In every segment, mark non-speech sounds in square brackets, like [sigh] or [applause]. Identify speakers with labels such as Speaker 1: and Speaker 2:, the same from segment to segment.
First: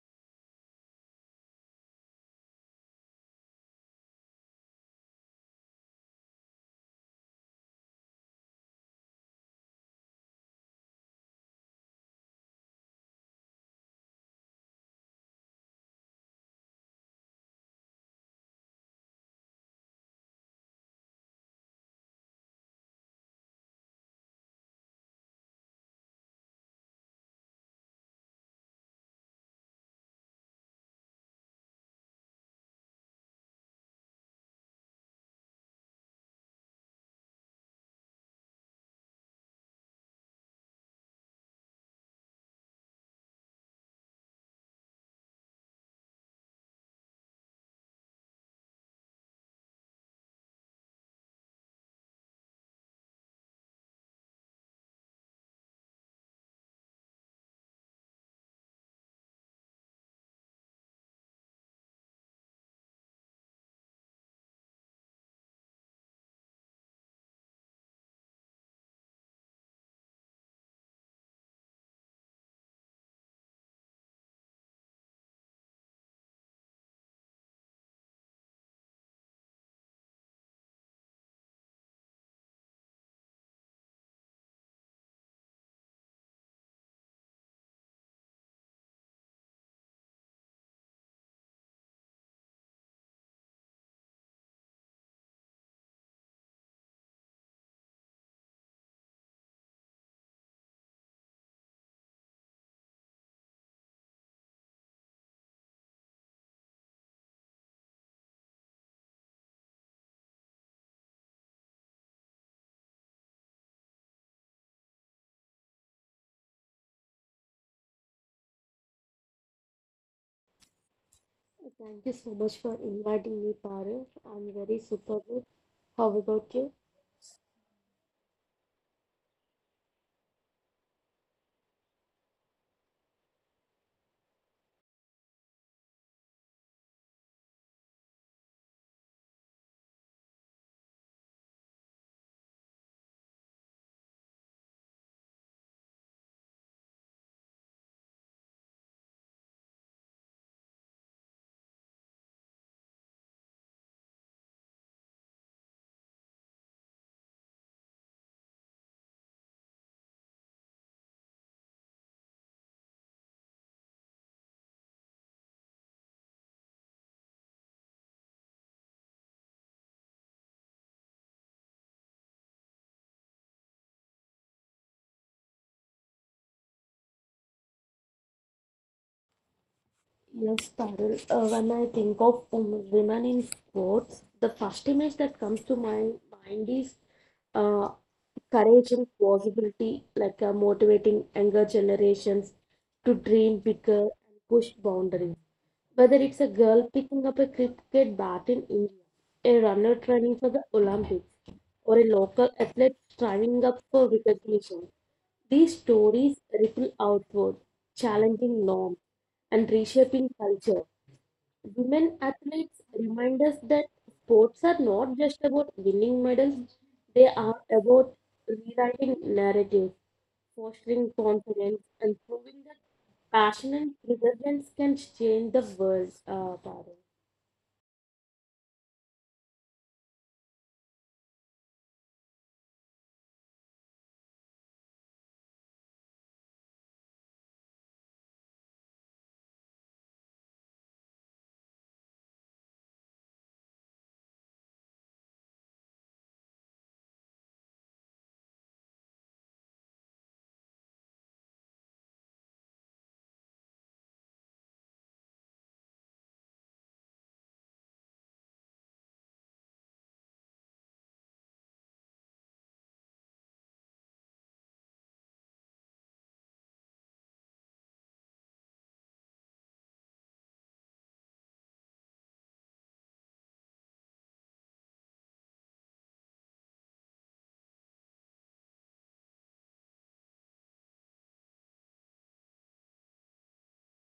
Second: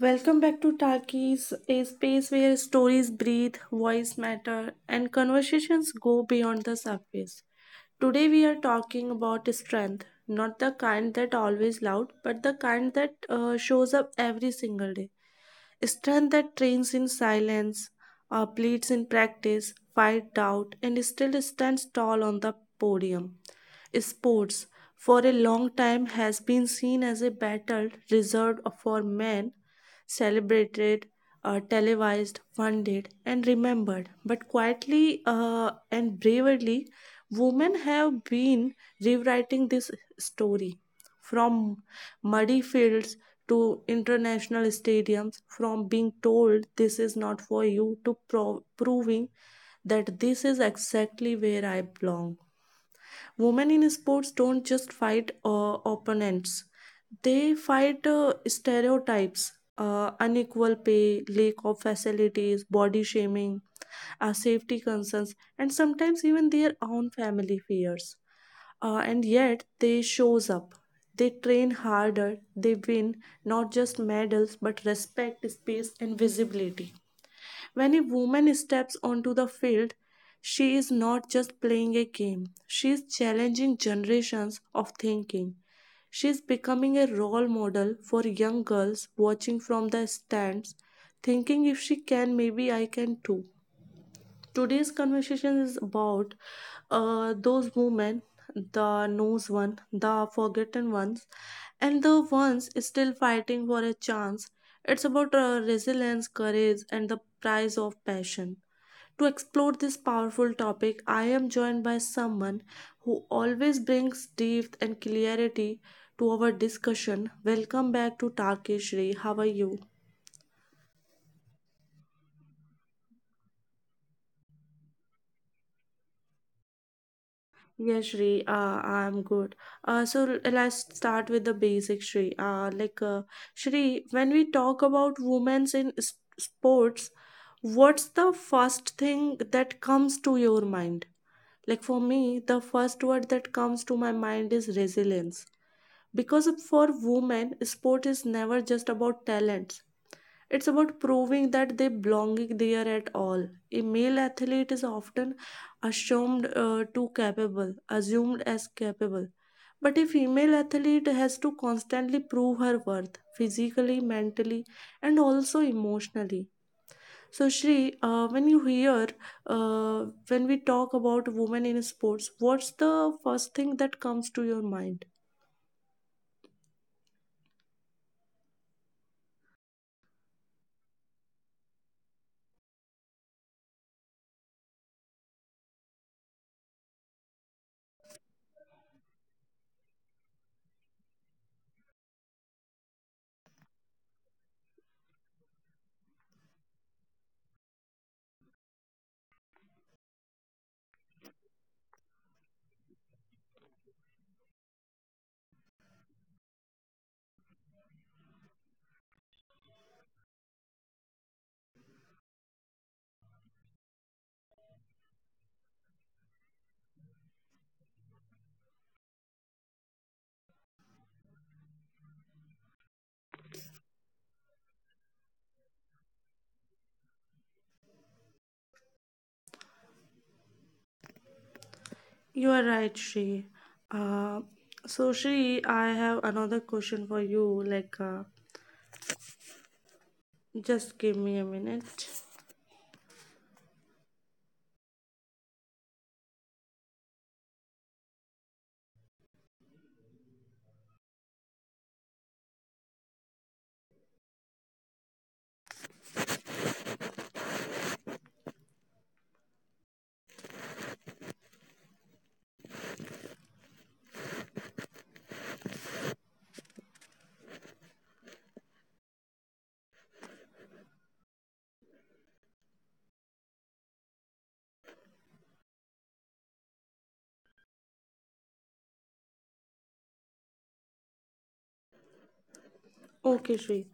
Speaker 1: Welcome back to Talkies, a space where stories breathe, voice matter, and conversations go beyond the surface. Today we are talking about strength, not the kind that always loud, but the kind that shows up every single day, strength that trains in silence, bleeds in practice, fight doubt, and still stands tall on the podium. Sports, for a long time, has been seen as a battle reserved for men, celebrated, televised, funded, and remembered. But quietly and bravely, women have been rewriting this story. From muddy fields to international stadiums, from being told this is not for you to proving that this is exactly where I belong. Women in sports don't just fight opponents, they fight stereotypes, unequal pay, lack of facilities, body shaming, safety concerns, and sometimes even their own family fears. And yet they shows up, they train harder, they win not just medals but respect, space, and visibility. When a woman steps onto the field, she is not just playing a game, she is challenging generations of thinking. She is becoming a role model for young girls watching from the stands, thinking if she can, maybe I can too. Today's conversation is about those women, the knows one, the forgotten ones, and the ones still fighting for a chance. It's about resilience, courage, and the price of passion. To explore this powerful topic, I am joined by someone who always brings depth and clarity to our discussion. Welcome back to Tarkeshri. How are you?
Speaker 2: Thank you so much for inviting me, Parul. I'm very super good. How about you?
Speaker 1: Yeah, Shri, I'm good. So let's start with the basic, Shri. Shri, when we talk about women's in sports, what's the first thing that comes to your mind? Like, for me, the first word that comes to my mind is resilience. Because for women, sport is never just about talent. It's about proving that they belonging there at all. A male athlete is often assumed to capable, assumed as capable. But a female athlete has to constantly prove her worth physically, mentally, and also emotionally. So, Shri, when we talk about women in sports, what's the first thing that comes to your mind?
Speaker 2: Yes, Parul. When I think of women in sports, the first image that comes to my mind is uh, courage and possibility, like motivating younger generations to dream bigger and push boundaries. Whether it's a girl picking up a cricket bat in India, a runner training for the Olympics, or a local athlete striving up for recognition, these stories ripple outward, challenging norms and reshaping culture. Women athletes remind us that sports are not just about winning medals, they are about rewriting narratives, fostering confidence, and proving that passion and perseverance can change the world, Parul.
Speaker 1: You are right, Shri. Uh, so, Shri, I have another question for you. Just give me a minute. Okay, Shri.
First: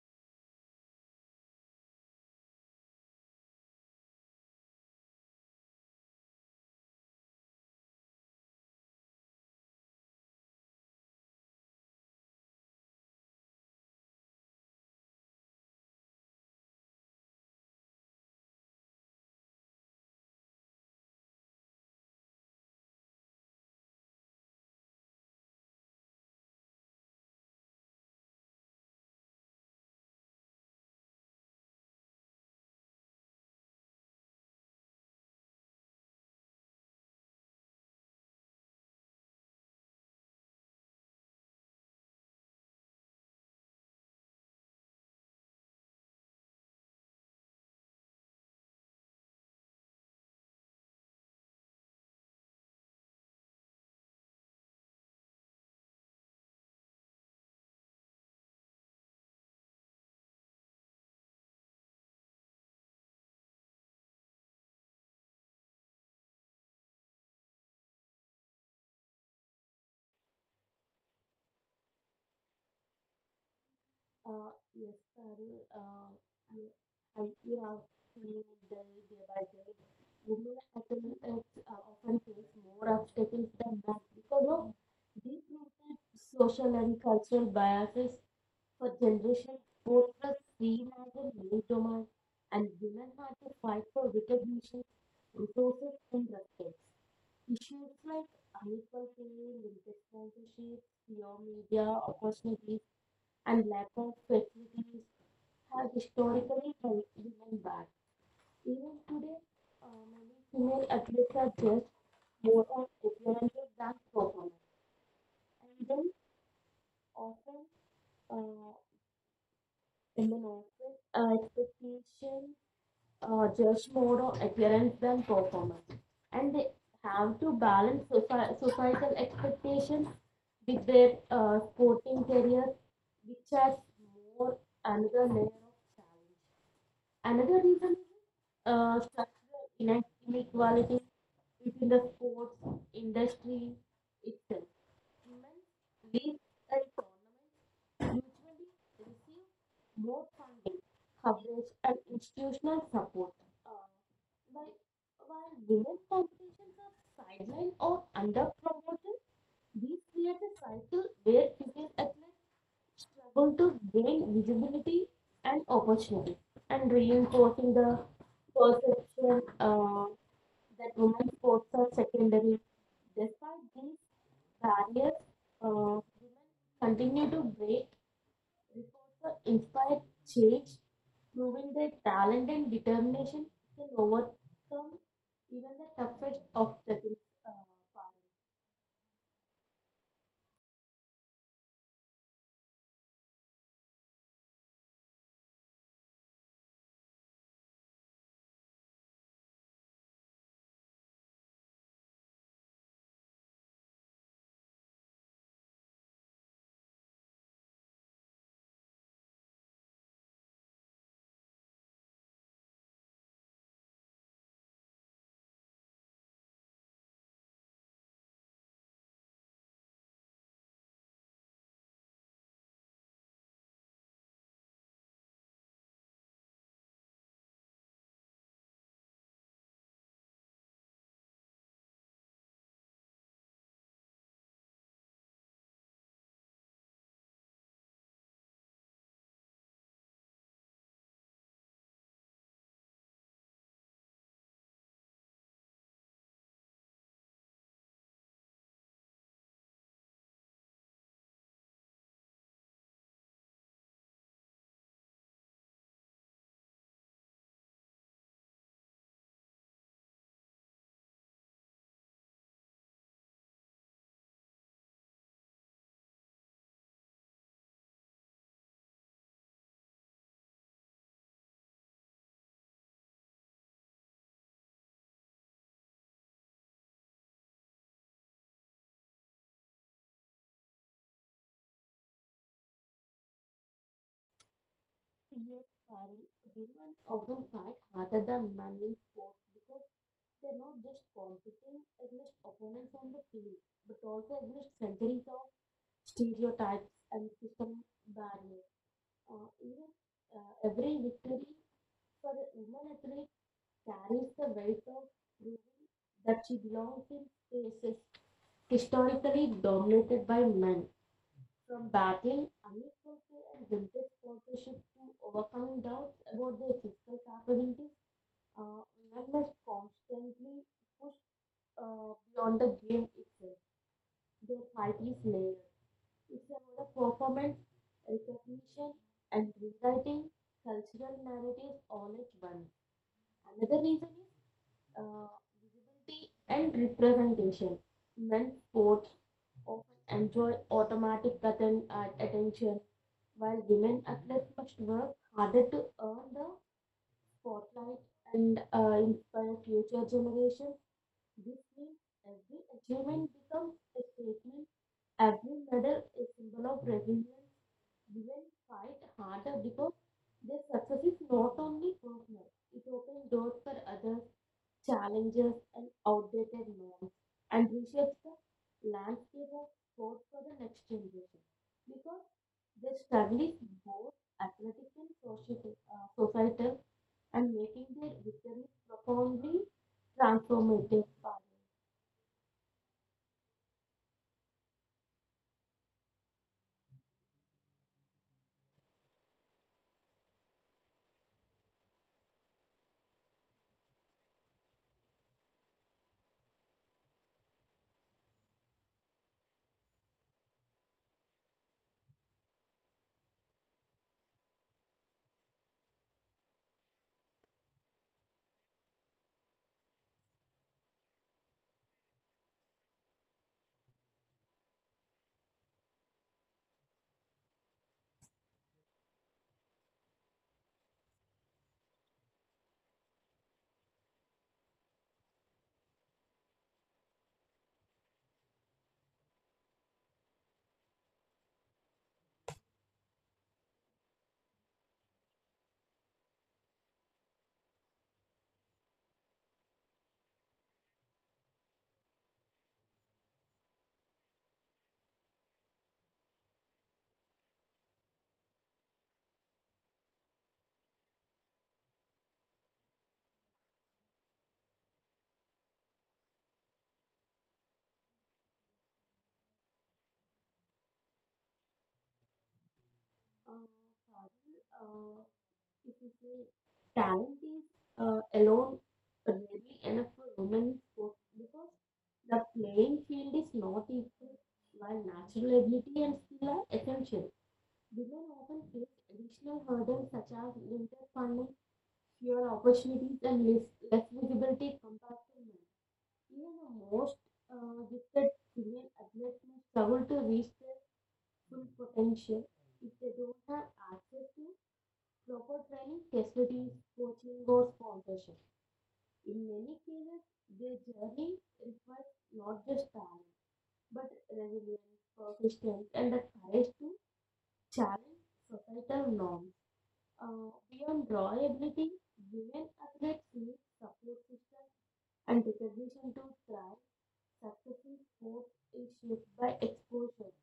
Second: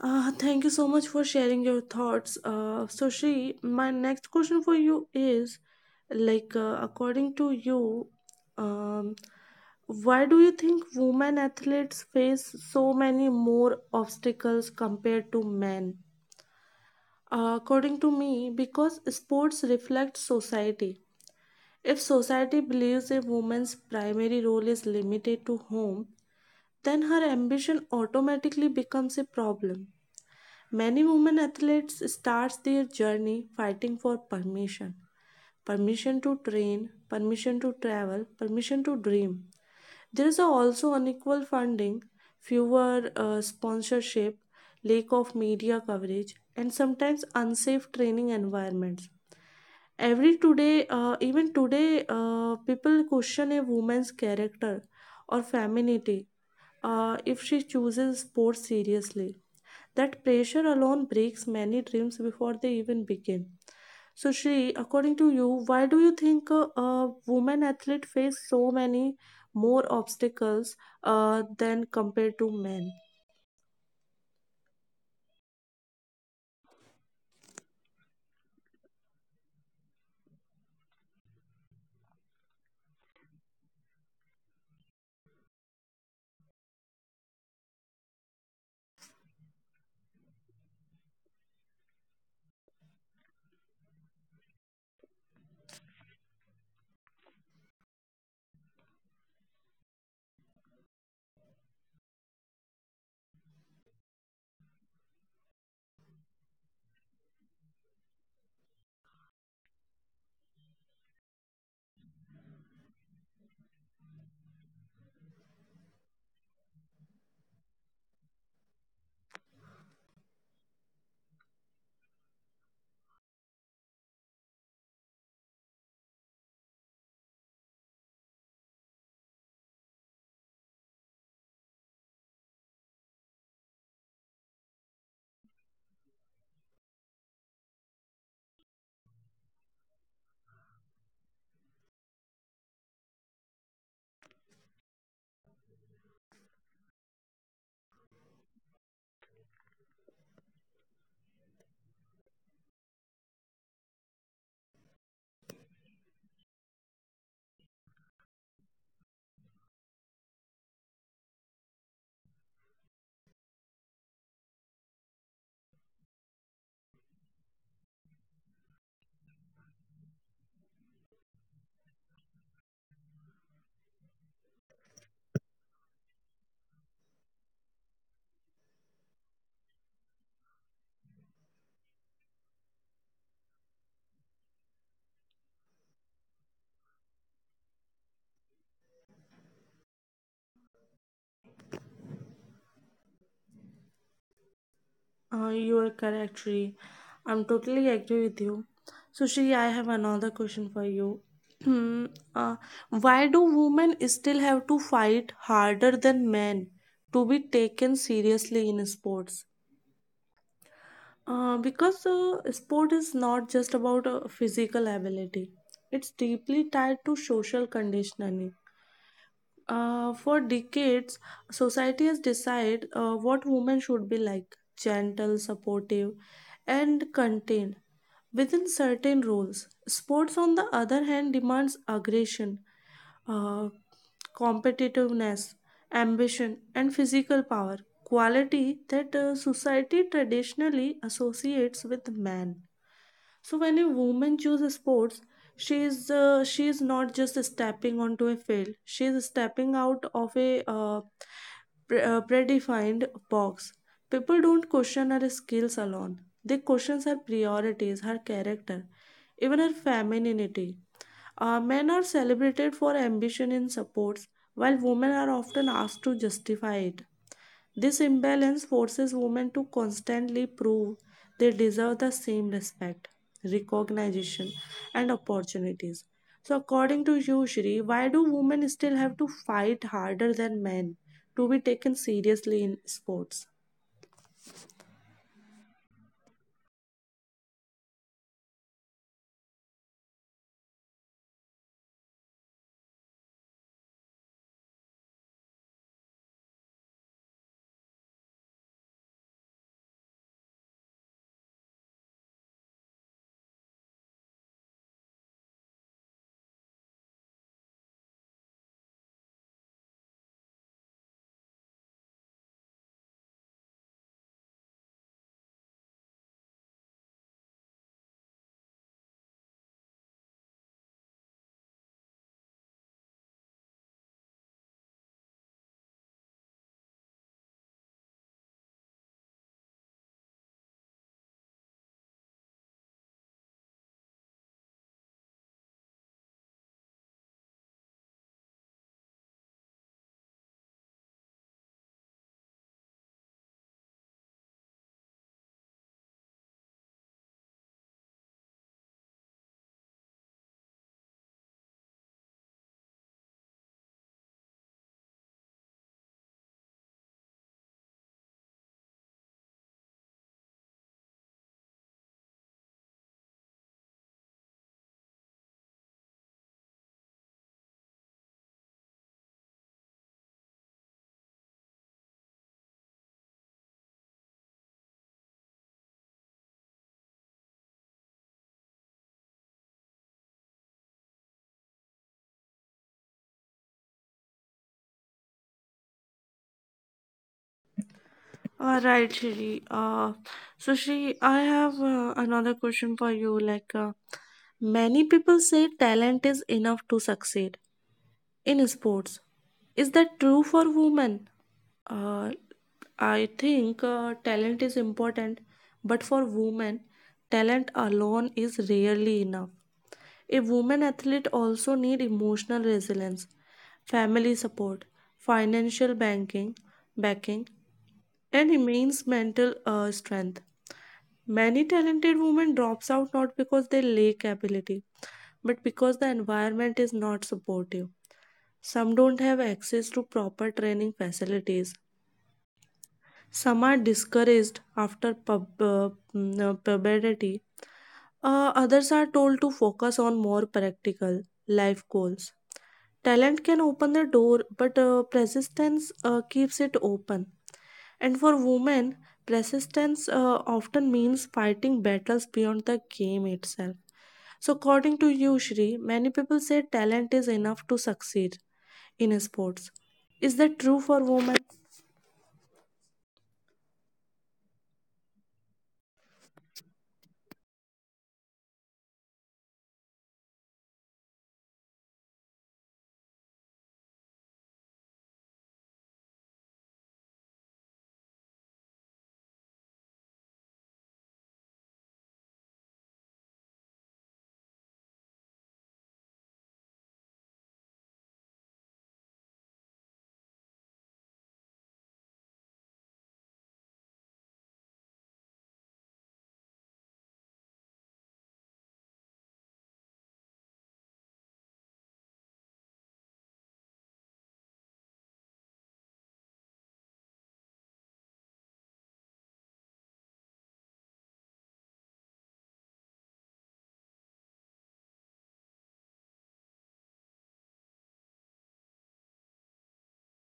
Speaker 1: Thank you so much for sharing your thoughts. So, Shri, my next question for you is, according to you, um, why do you think women athletes face so many more obstacles compared to men? According to me, because sports reflect society. If society believes a woman's primary role is limited to home, then her ambition automatically becomes a problem. Many women athletes starts their journey fighting for permission. Permission to train, permission to travel, permission to dream. There is also unequal funding, fewer sponsorship, lack of media coverage, and sometimes unsafe training environments. Every today Even today, people question a woman's character or femininity if she chooses sports seriously. That pressure alone breaks many dreams before they even begin. So, Shri, according to you, why do you think women athletes face so many more obstacles than compared to men?
Speaker 2: Yes, Parul. You- I, you have seen day, day by day, women athletes often face more obstacles than men because of deep-rooted social and cultural biases. For generations, sport was seen as a male domain, and women had to fight for recognition, resources, and respect. Issues like unequal pay, limited sponsorships, fewer media opportunities, and lack of facilities have historically held women back. Even today, many female athletes are judged more on appearances than performance, and then often uh, in the expectation judged more on appearance than performance. And they have to balance societal expectations with their sporting career, which has more another layer of challenge. Another reason is structural inequality between the sports industry itself. Women leagues and tournaments usually receive more funding, coverage, and institutional support. Uh, while, while women's competitions are sidelined or under promoted, this creates a cycle where female athletes struggle to gain visibility and opportunity, and reinforcing the perception that women's sports are secondary. Despite these barriers, women continue to break records for inspired change, proving their talent and determination can overcome even the toughest obstacles. Uh, Parul.
Speaker 1: You are correct, Shri. I'm totally agree with you. So, Shri, I have another question for you. [clears throat] Hmm, uh, why do women still have to fight harder than men to be taken seriously in sports? Because sport is not just about physical ability, it's deeply tied to social conditioning. For decades, society has decided what women should be, like gentle, supportive, and contained within certain roles. Sports, on the other hand, demands aggression, uh, competitiveness, ambition, and physical power, quality that society traditionally associates with man. So when a woman chooses sports, she is not just stepping onto a field. She is stepping out of a predefined box. People don't question her skills alone. They question her priorities, her character, even her femininity. Men are celebrated for ambition in sports, while women are often asked to justify it. This imbalance forces women to constantly prove they deserve the same respect, recognition, and opportunities. So, according to you, Shri, why do women still have to fight harder than men to be taken seriously in sports?
Speaker 2: Yes, Pari, women often fight harder than men in sports because they're not just competing against opponents on the field, but also against centuries of stereotypes and system barriers. Even Every victory for a woman athlete carries the weight of proving that she belongs in spaces historically dominated by men. From battling unequality and vintage sponsorship to overcoming doubts about their physical capabilities, women must constantly push beyond the game itself. Their fight is layered. It's about a performance, recognition, and rewriting cultural narratives all at once. Another reason is uh, visibility and representation. Men sports often enjoy automatic attention, while women athletes must work harder to earn the spotlight and inspire future generations. This means every achievement becomes a statement. Every medal is symbol of resilience. Women fight harder because their success is not only personal, it opens doors for others, challenges and outdated norms, and reshapes the landscape of sport for the next generation. Because their struggle is both athletic and societal, societal and making their victories profoundly transformative.
Speaker 1: All right, Shri. So, Shri, I have another question for you. Many people say talent is enough to succeed, in sports. Is that true for women? Uh, I think talent is important, but for women, talent alone is rarely enough. A woman athlete also need emotional resilience, family support, financial banking, backing, and immense mental strength. Many talented women drops out not because they lack ability, but because the environment is not supportive. Some don't have access to proper training facilities. Some are discouraged after puberty. Others are told to focus on more practical life goals. Talent can open the door, but persistence keeps it open. And for women, persistence often means fighting battles beyond the game itself. So, according to you, Shri, many people say talent is enough to succeed in sports. Is that true for women?
Speaker 2: Uh, Fazil, uh, if you say talent is alone rarely enough for women sports because the playing field is not equal. While natural ability and skill are essential, women often face additional hurdles such as limited funding, fewer opportunities, and less visibility compared to men. Even the most gifted female athletes may struggle to reach their full potential if they don't have access to proper training, facilities, coaching or sponsorship. In many cases, their journey requires not just talent, but resilience, persistence and the courage to challenge societal norms. Beyond raw ability, women athletes need support system and recognition to thrive. Success in sports is shaped by exposure,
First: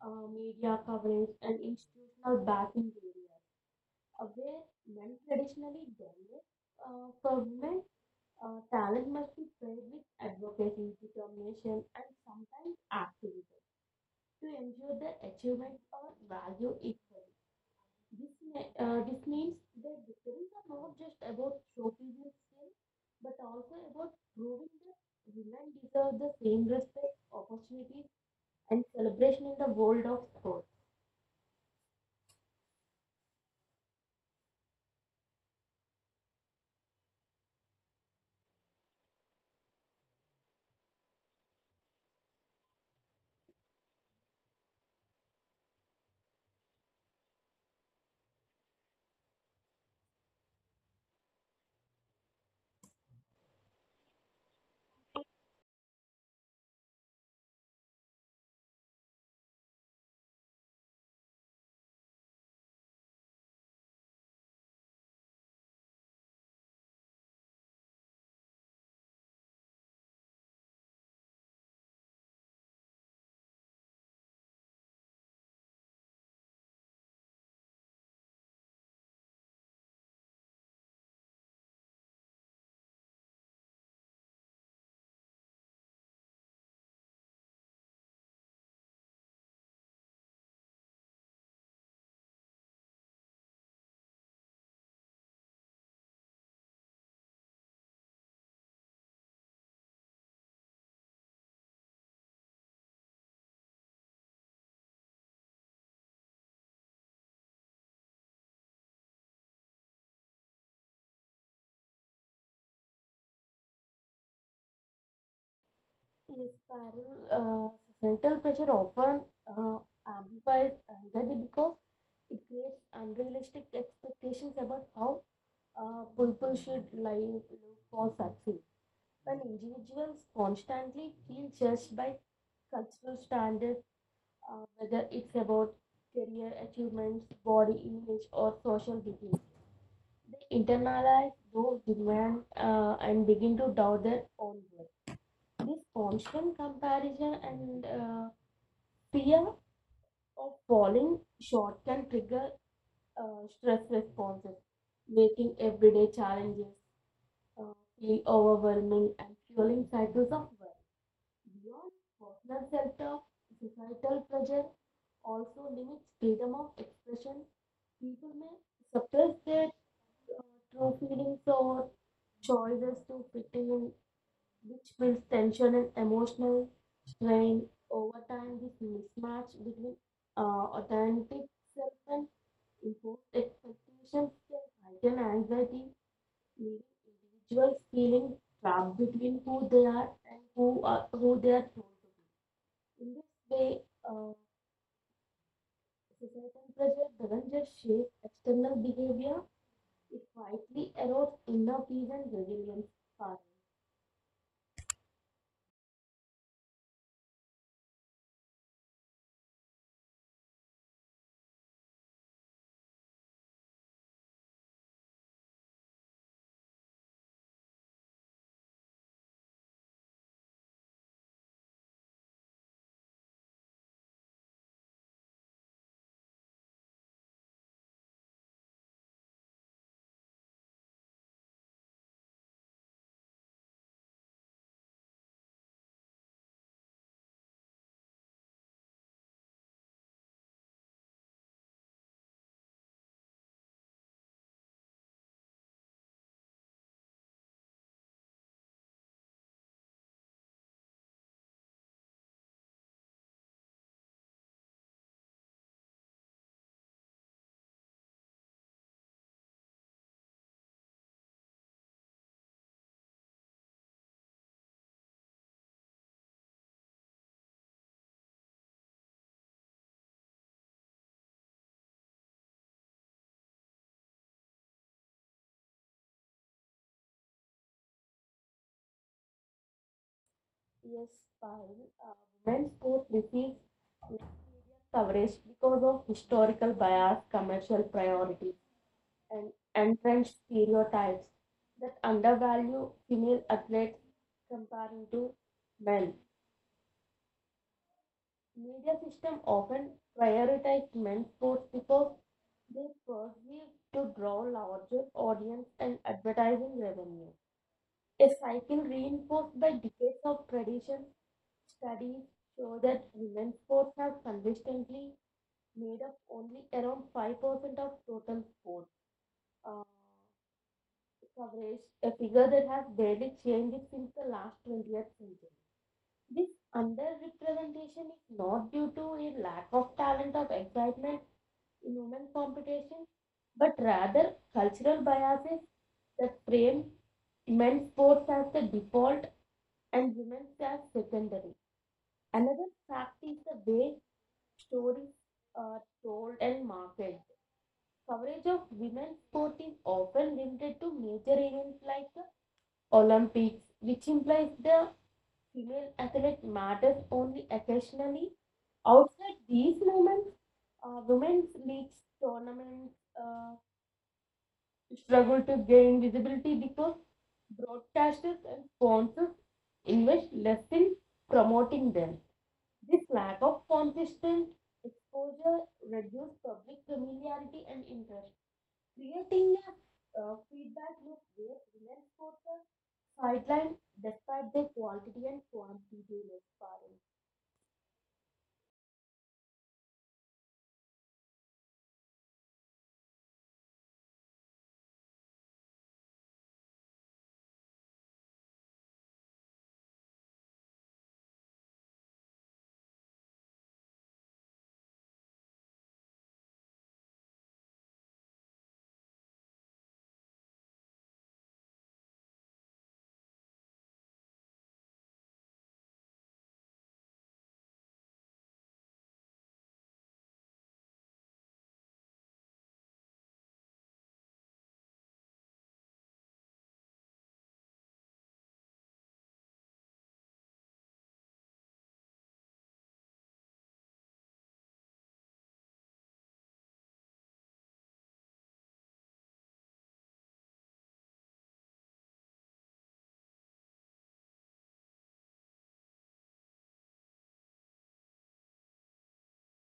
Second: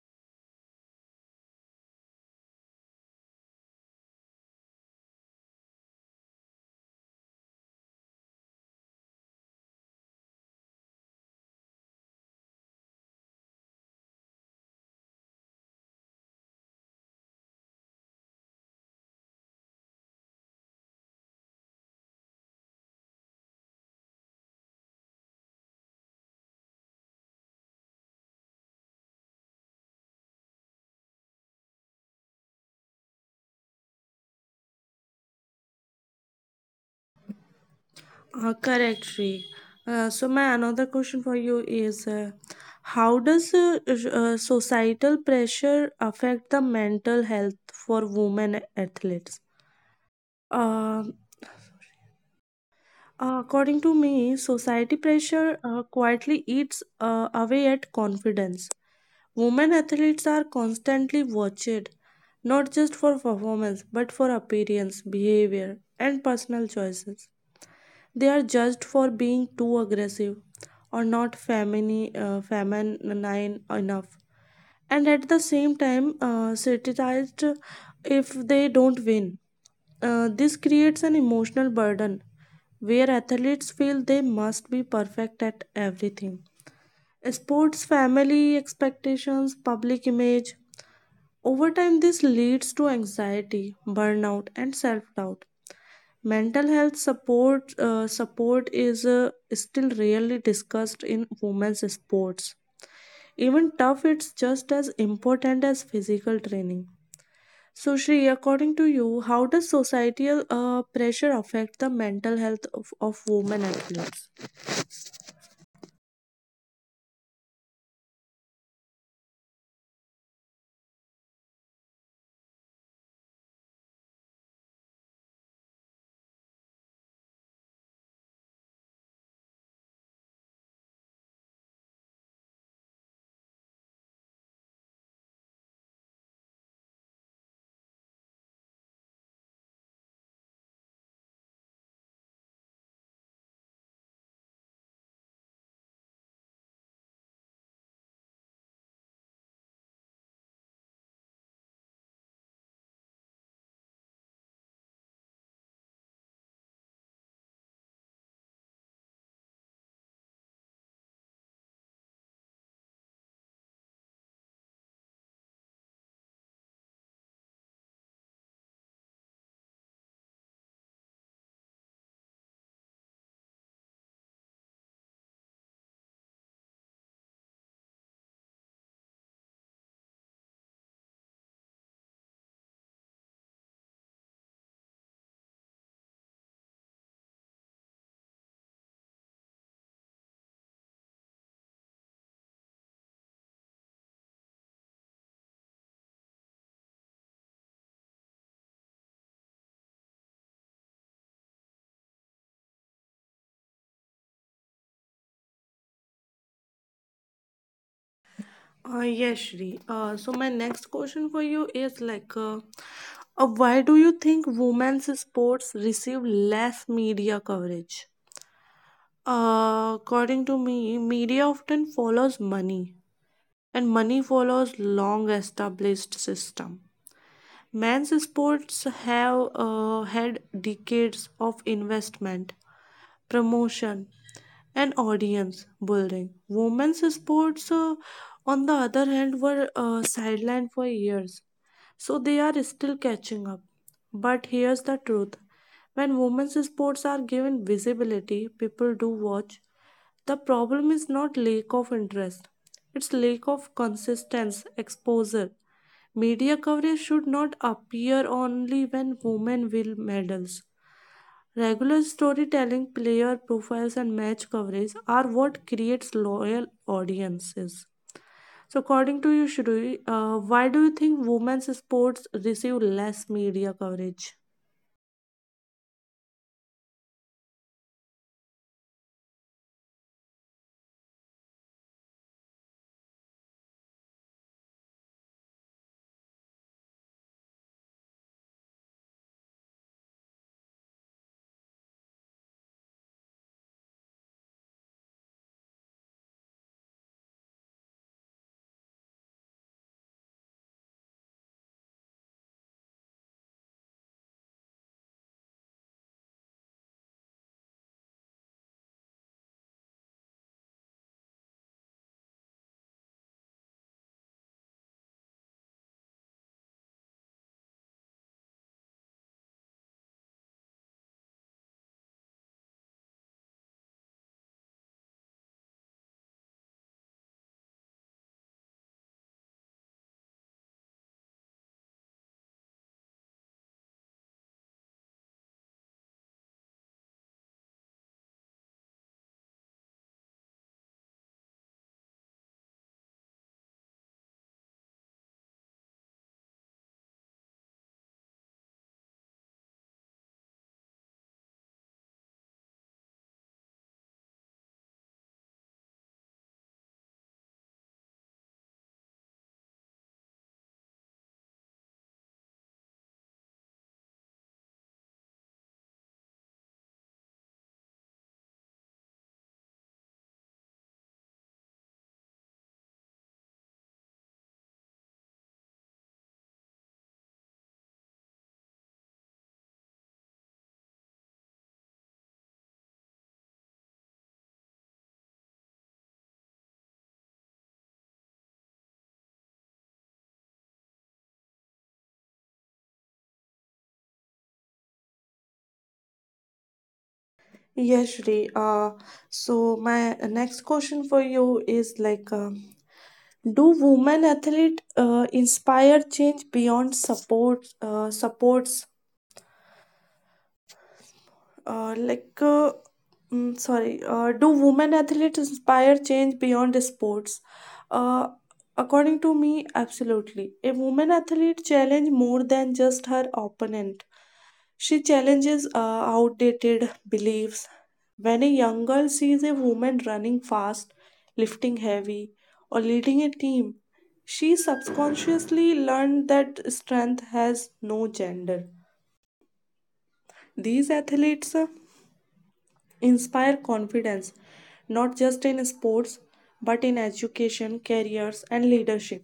Speaker 2: media coverage and institutional backing areas. Where men traditionally dominate, for men, talent must be paired with advocacy, determination, and sometimes activism to ensure their achievements are valued equally. This means their victories are not just about showcasing skill, but also about proving that women deserve the same respect, opportunities, and celebration in the world of sports.
Speaker 1: Correct, Shri. So, my another question for you is, how does societal pressure affect the mental health for women athletes? Uh, According to me, society pressure quietly eats away at confidence. Women athletes are constantly watched, not just for performance, but for appearance, behavior, and personal choices. They are judged for being too aggressive or not femini- feminine enough, and at the same time, satirized if they don't win. This creates an emotional burden where athletes feel they must be perfect at everything. Sports, family expectations, public image, over time, this leads to anxiety, burnout, and self doubt. Mental health support is still rarely discussed in women's sports. Even tough, it's just as important as physical training. So, Shri, according to you, how does societal pressure affect the mental health of women athletes?
Speaker 2: Yes, Parul, societal pressure often uh, amplifies anxiety because it creates unrealistic expectations about how people should live, look, or succeed. When individuals constantly feel judged by cultural standards, whether it's about career achievements, body image, or social duties, they internalize those demands and begin to doubt their own worth. This constant comparison and fear of falling short can trigger stress responses, making everyday challenges uh, feel overwhelming and fueling cycles of worry. Beyond personal self talk, societal pressure also limits freedom of expression. People may suppress their true feelings or choices to fit in which builds tension and emotional strain over time. This mismatch between authentic self and imposed expectations can heighten anxiety, leaving individuals feeling trapped between who they are and who are who they are told to be. In this way, uh, societal pressure doesn't just shape external behavior; it quietly erodes inner peace and resilience. Parul.
Speaker 1: Yes, Shri. So my next question for you is like, why do you think women's sports receive less media coverage? According to me, media often follows money, and money follows long-established system. Men's sports have had decades of investment, promotion, and audience building. Women's sports, on the other hand, were sidelined for years, so they are still catching up. But here's the truth, when women's sports are given visibility, people do watch. The problem is not lack of interest, it's lack of consistency, exposure. Media coverage should not appear only when women win medals. Regular storytelling, player profiles, and match coverage are what creates loyal audiences. So, according to you, Shruti, why do you think women's sports receive less media coverage?
Speaker 2: Yes, Payal. Uh, Women's sport receives less media coverage because of historical bias, commercial priorities, and entrenched stereotypes that undervalue female athletes comparing to men. Media system often prioritize men's sports because they perceive to draw larger audience and advertising revenue. A cycle reinforced by decades of tradition. Studies show that women's sports have consistently made up only around 5% of total sports uh, coverage, a figure that has barely changed since the last 20th century. This underrepresentation is not due to a lack of talent or excitement in women's competition, but rather cultural biases that frame men's sports as the default and women's as secondary. Another fact is the way stories are told and marketed. Coverage of women's sport is often limited to major events like the Olympics, which implies the female athlete matters only occasionally. Outside these moments, women's leagues, tournaments uh, struggle to gain visibility because broadcasters and sponsors invest less in promoting them. This lack of consistent exposure reduces public familiarity and interest, creating a feedback loop where women sports are sidelined despite their quality and quantity
Speaker 1: Yes, Shri. So my next question for you is like, do women athlete inspire change beyond support supports like, mm, sorry, do women athletes inspire change beyond sports? Uh, According to me, absolutely. A woman athlete challenge more than just her opponent. She challenges outdated beliefs. When a young girl sees a woman running fast, lifting heavy, or leading a team, she subconsciously learned that strength has no gender. These athletes inspire confidence not just in sports but in education, careers, and leadership.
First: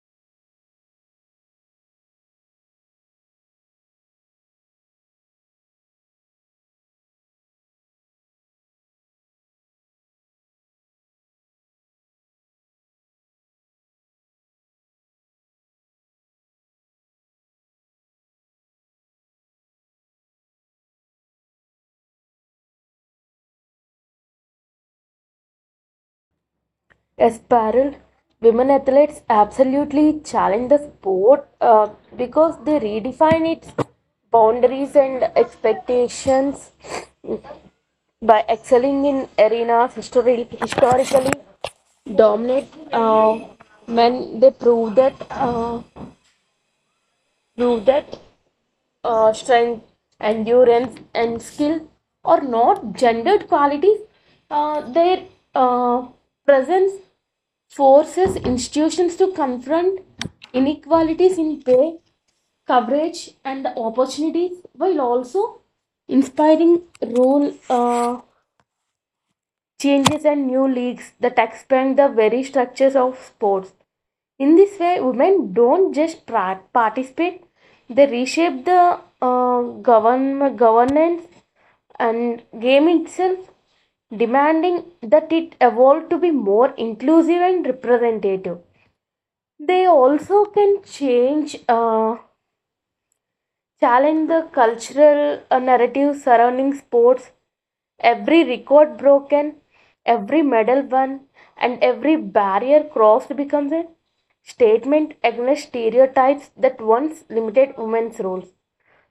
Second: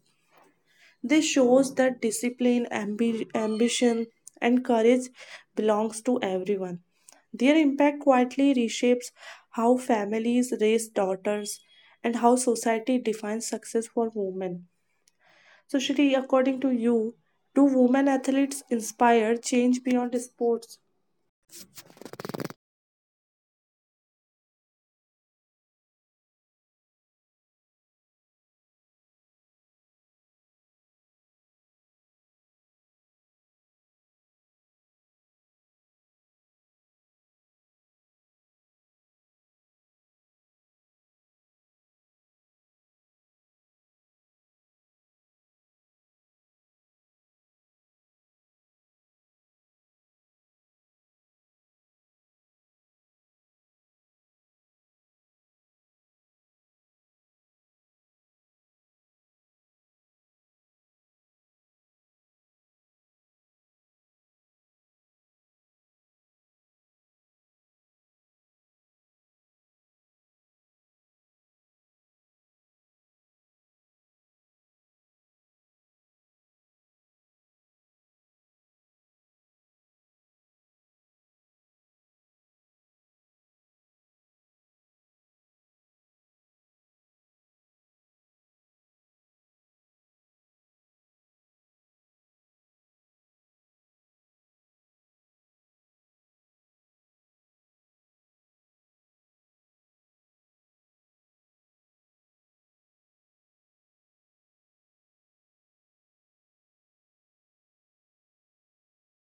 Speaker 1: This shows that discipline, ambition, and courage belongs to everyone. Their impact quietly reshapes how families raise daughters and how society defines success for women. So, Shri, according to you, do women athletes inspire change beyond sports?
Speaker 2: aspirals. Aspiral women athletes absolutely challenge the sport because they redefine its boundaries and expectations by excelling in arenas historically dominate uh, when they prove that strength endurance and skill are not gendered qualities. Their uh, Presence forces institutions to confront inequalities in pay coverage and opportunities while also inspiring role changes and new leagues that expand the very structures of sports. In this way, women don't just participate, they reshape the governance and game itself, demanding that it evolve to be more inclusive and representative. They also can change. Challenge the cultural narrative surrounding sports. Every record broken, every medal won, and every barrier crossed becomes a statement against stereotypes that once limited women's roles.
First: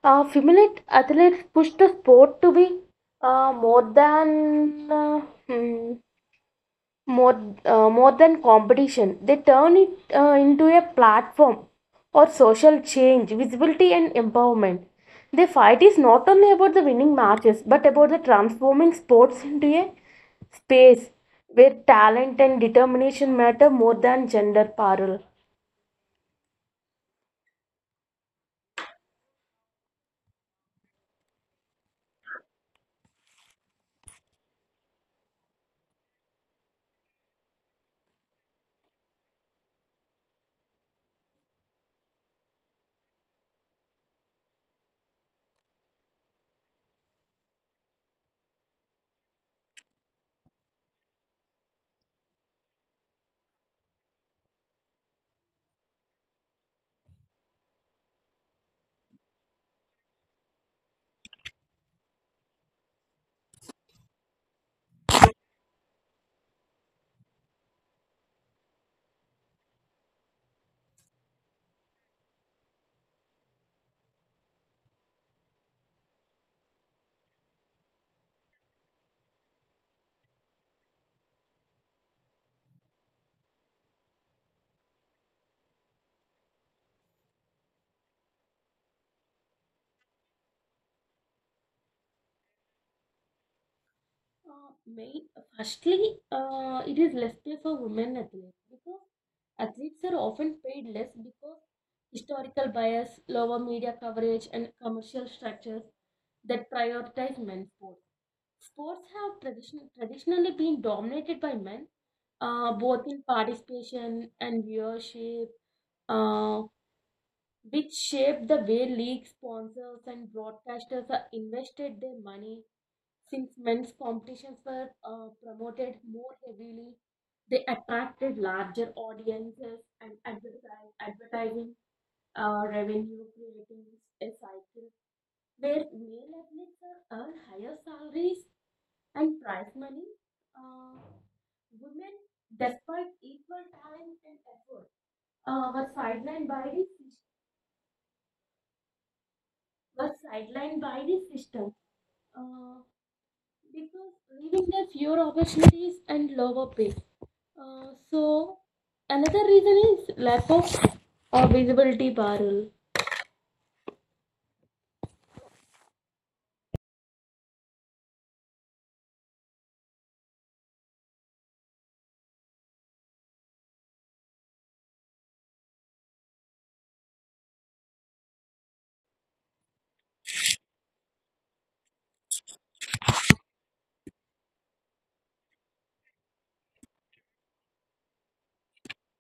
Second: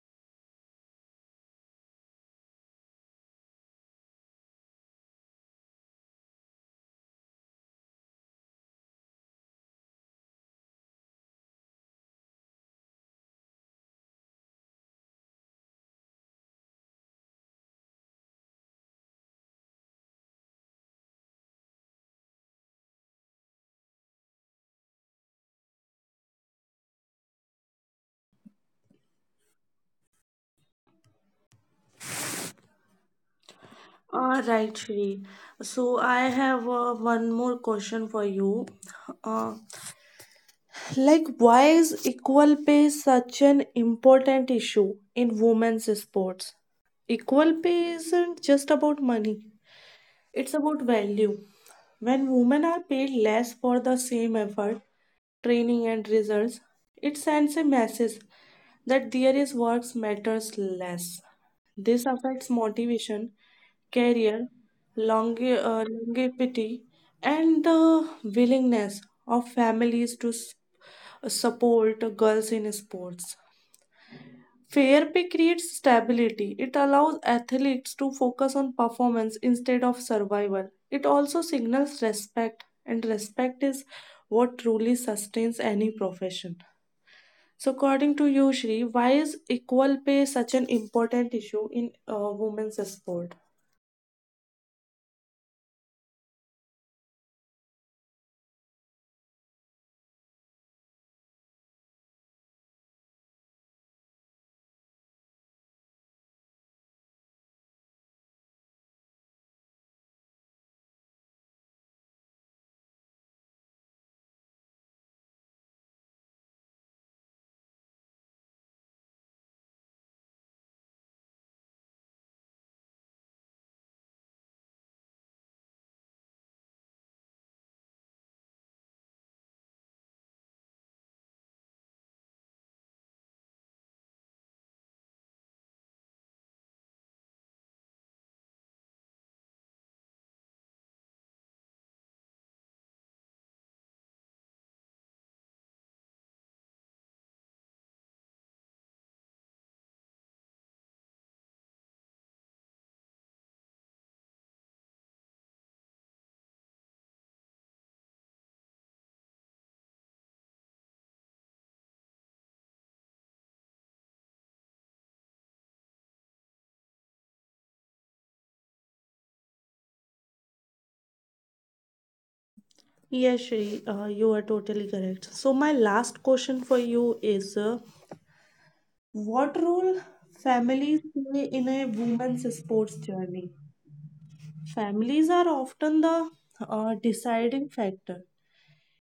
Speaker 2: Female athletes push the sport to be uh, more than uh, hmm, more more than competition. They turn it into a platform for social change visibility and empowerment. The fight is not only about the winning matches but about the transforming sports into a space where talent and determination matter more than gender parallel.
Speaker 1: All right, Shri. So I have one more question for you. Uh, why is equal pay such an important issue in women's sports? Equal pay isn't just about money. It's about value. When women are paid less for the same effort, training, and results, it sends a message that their is works matters less. This affects motivation, career, longe- longevity, and the willingness of families to support girls in sports. Fair pay creates stability. It allows athletes to focus on performance instead of survival. It also signals respect, and respect is what truly sustains any profession. So, according to you, Shri, why is equal pay such an important issue in women's sport?
Speaker 2: Main, firstly, it is less pay for women athletes because athletes are often paid less because historical bias, lower media coverage, and commercial structures that prioritize men's sports. Sports have traditionally been dominated by men, both in participation and viewership, uh, which shape the way league sponsors and broadcasters are invested their money since men's competitions were promoted more heavily, they attracted larger audiences and advertising revenue, creating a cycle where male athletes earn higher salaries and prize money. Uh, Women, despite equal time and effort, uh, were sidelined by the sys- were sidelined by the system uh, because leaving them fewer opportunities and lower pay. So another reason is lack of visibility, Parul.
Speaker 1: Yes, Shri, you are totally correct. So, my last question for you is, what role families play in a women's sports journey? Families are often the deciding factor.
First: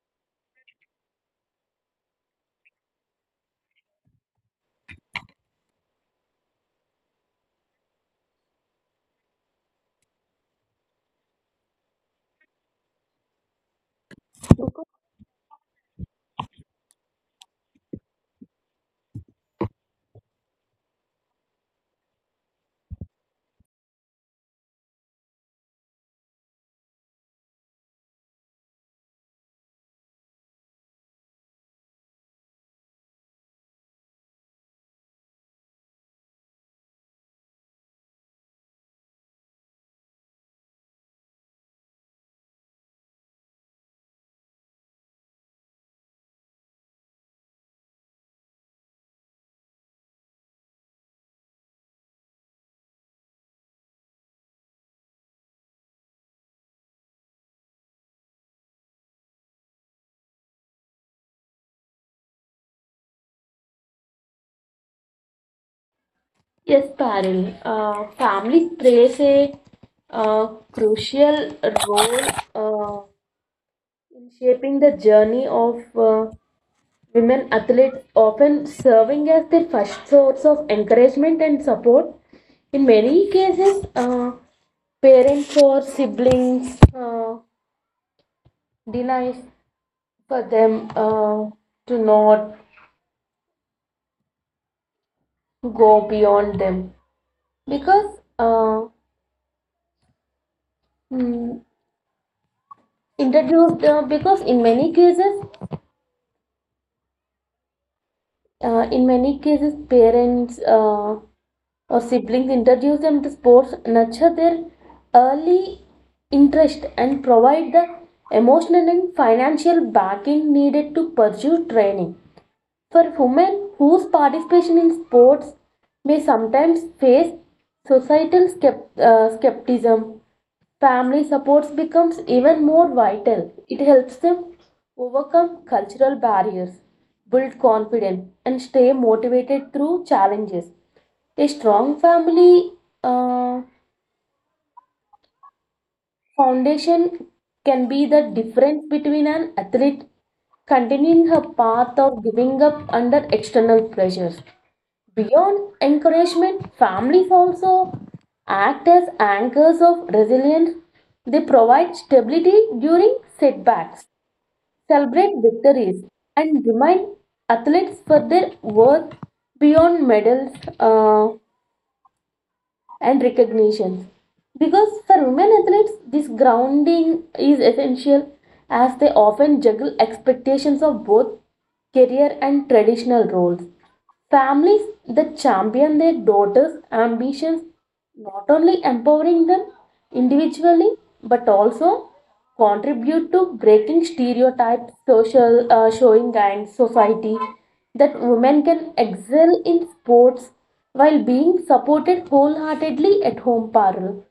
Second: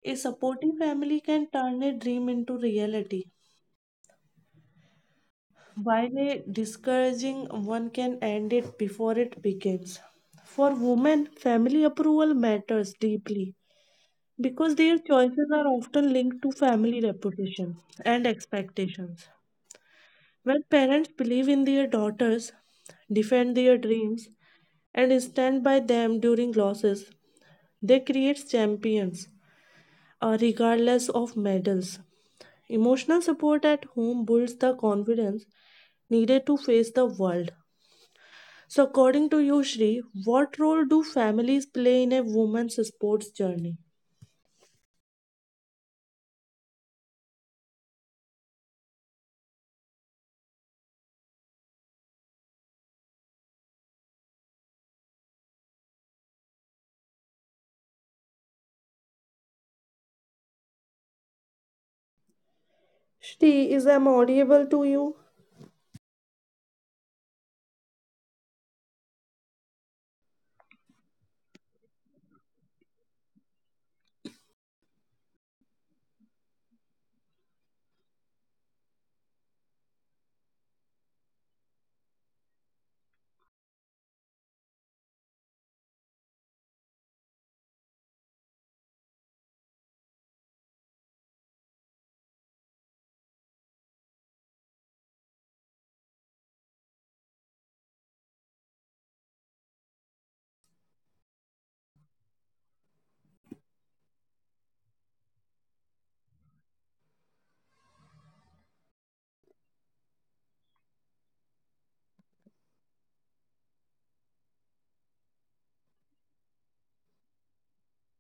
Speaker 1: A supportive family can turn a dream into reality, while a discouraging one can end it before it begins. For women, family approval matters deeply because their choices are often linked to family reputation and expectations. When parents believe in their daughters, defend their dreams, and stand by them during losses, they create champions regardless of medals. Emotional support at home builds the confidence needed to face the world. So, according to you, Shri, what role do families play in a woman's sports journey? Shri, is I'm audible to you?
Speaker 2: Yes, Paril. Family plays a uh, crucial role uh, in shaping the journey of women athletes, often serving as their first source of encouragement and support. In many cases, parents or siblings denies for them to not go beyond them because mm, introduced because in many cases parents or siblings introduce them to sports nurture their early interest and provide the emotional and financial backing needed to pursue training. For women whose participation in sports may sometimes face societal skepticism, family support becomes even more vital. It helps them overcome cultural barriers, build confidence, and stay motivated through challenges. A strong family uh, foundation can be the difference between an athlete continuing her path of giving up under external pressures. Beyond encouragement, families also act as anchors of resilience. They provide stability during setbacks, celebrate victories, and remind athletes for their worth beyond medals. Uh, and recognition. Because for women athletes, this grounding is essential as they often juggle expectations of both career and traditional roles. Families that champion their daughters' ambitions not only empowering them individually but also contribute to breaking stereotypes, social showing and society that women can excel in sports while being supported wholeheartedly at home, Parul.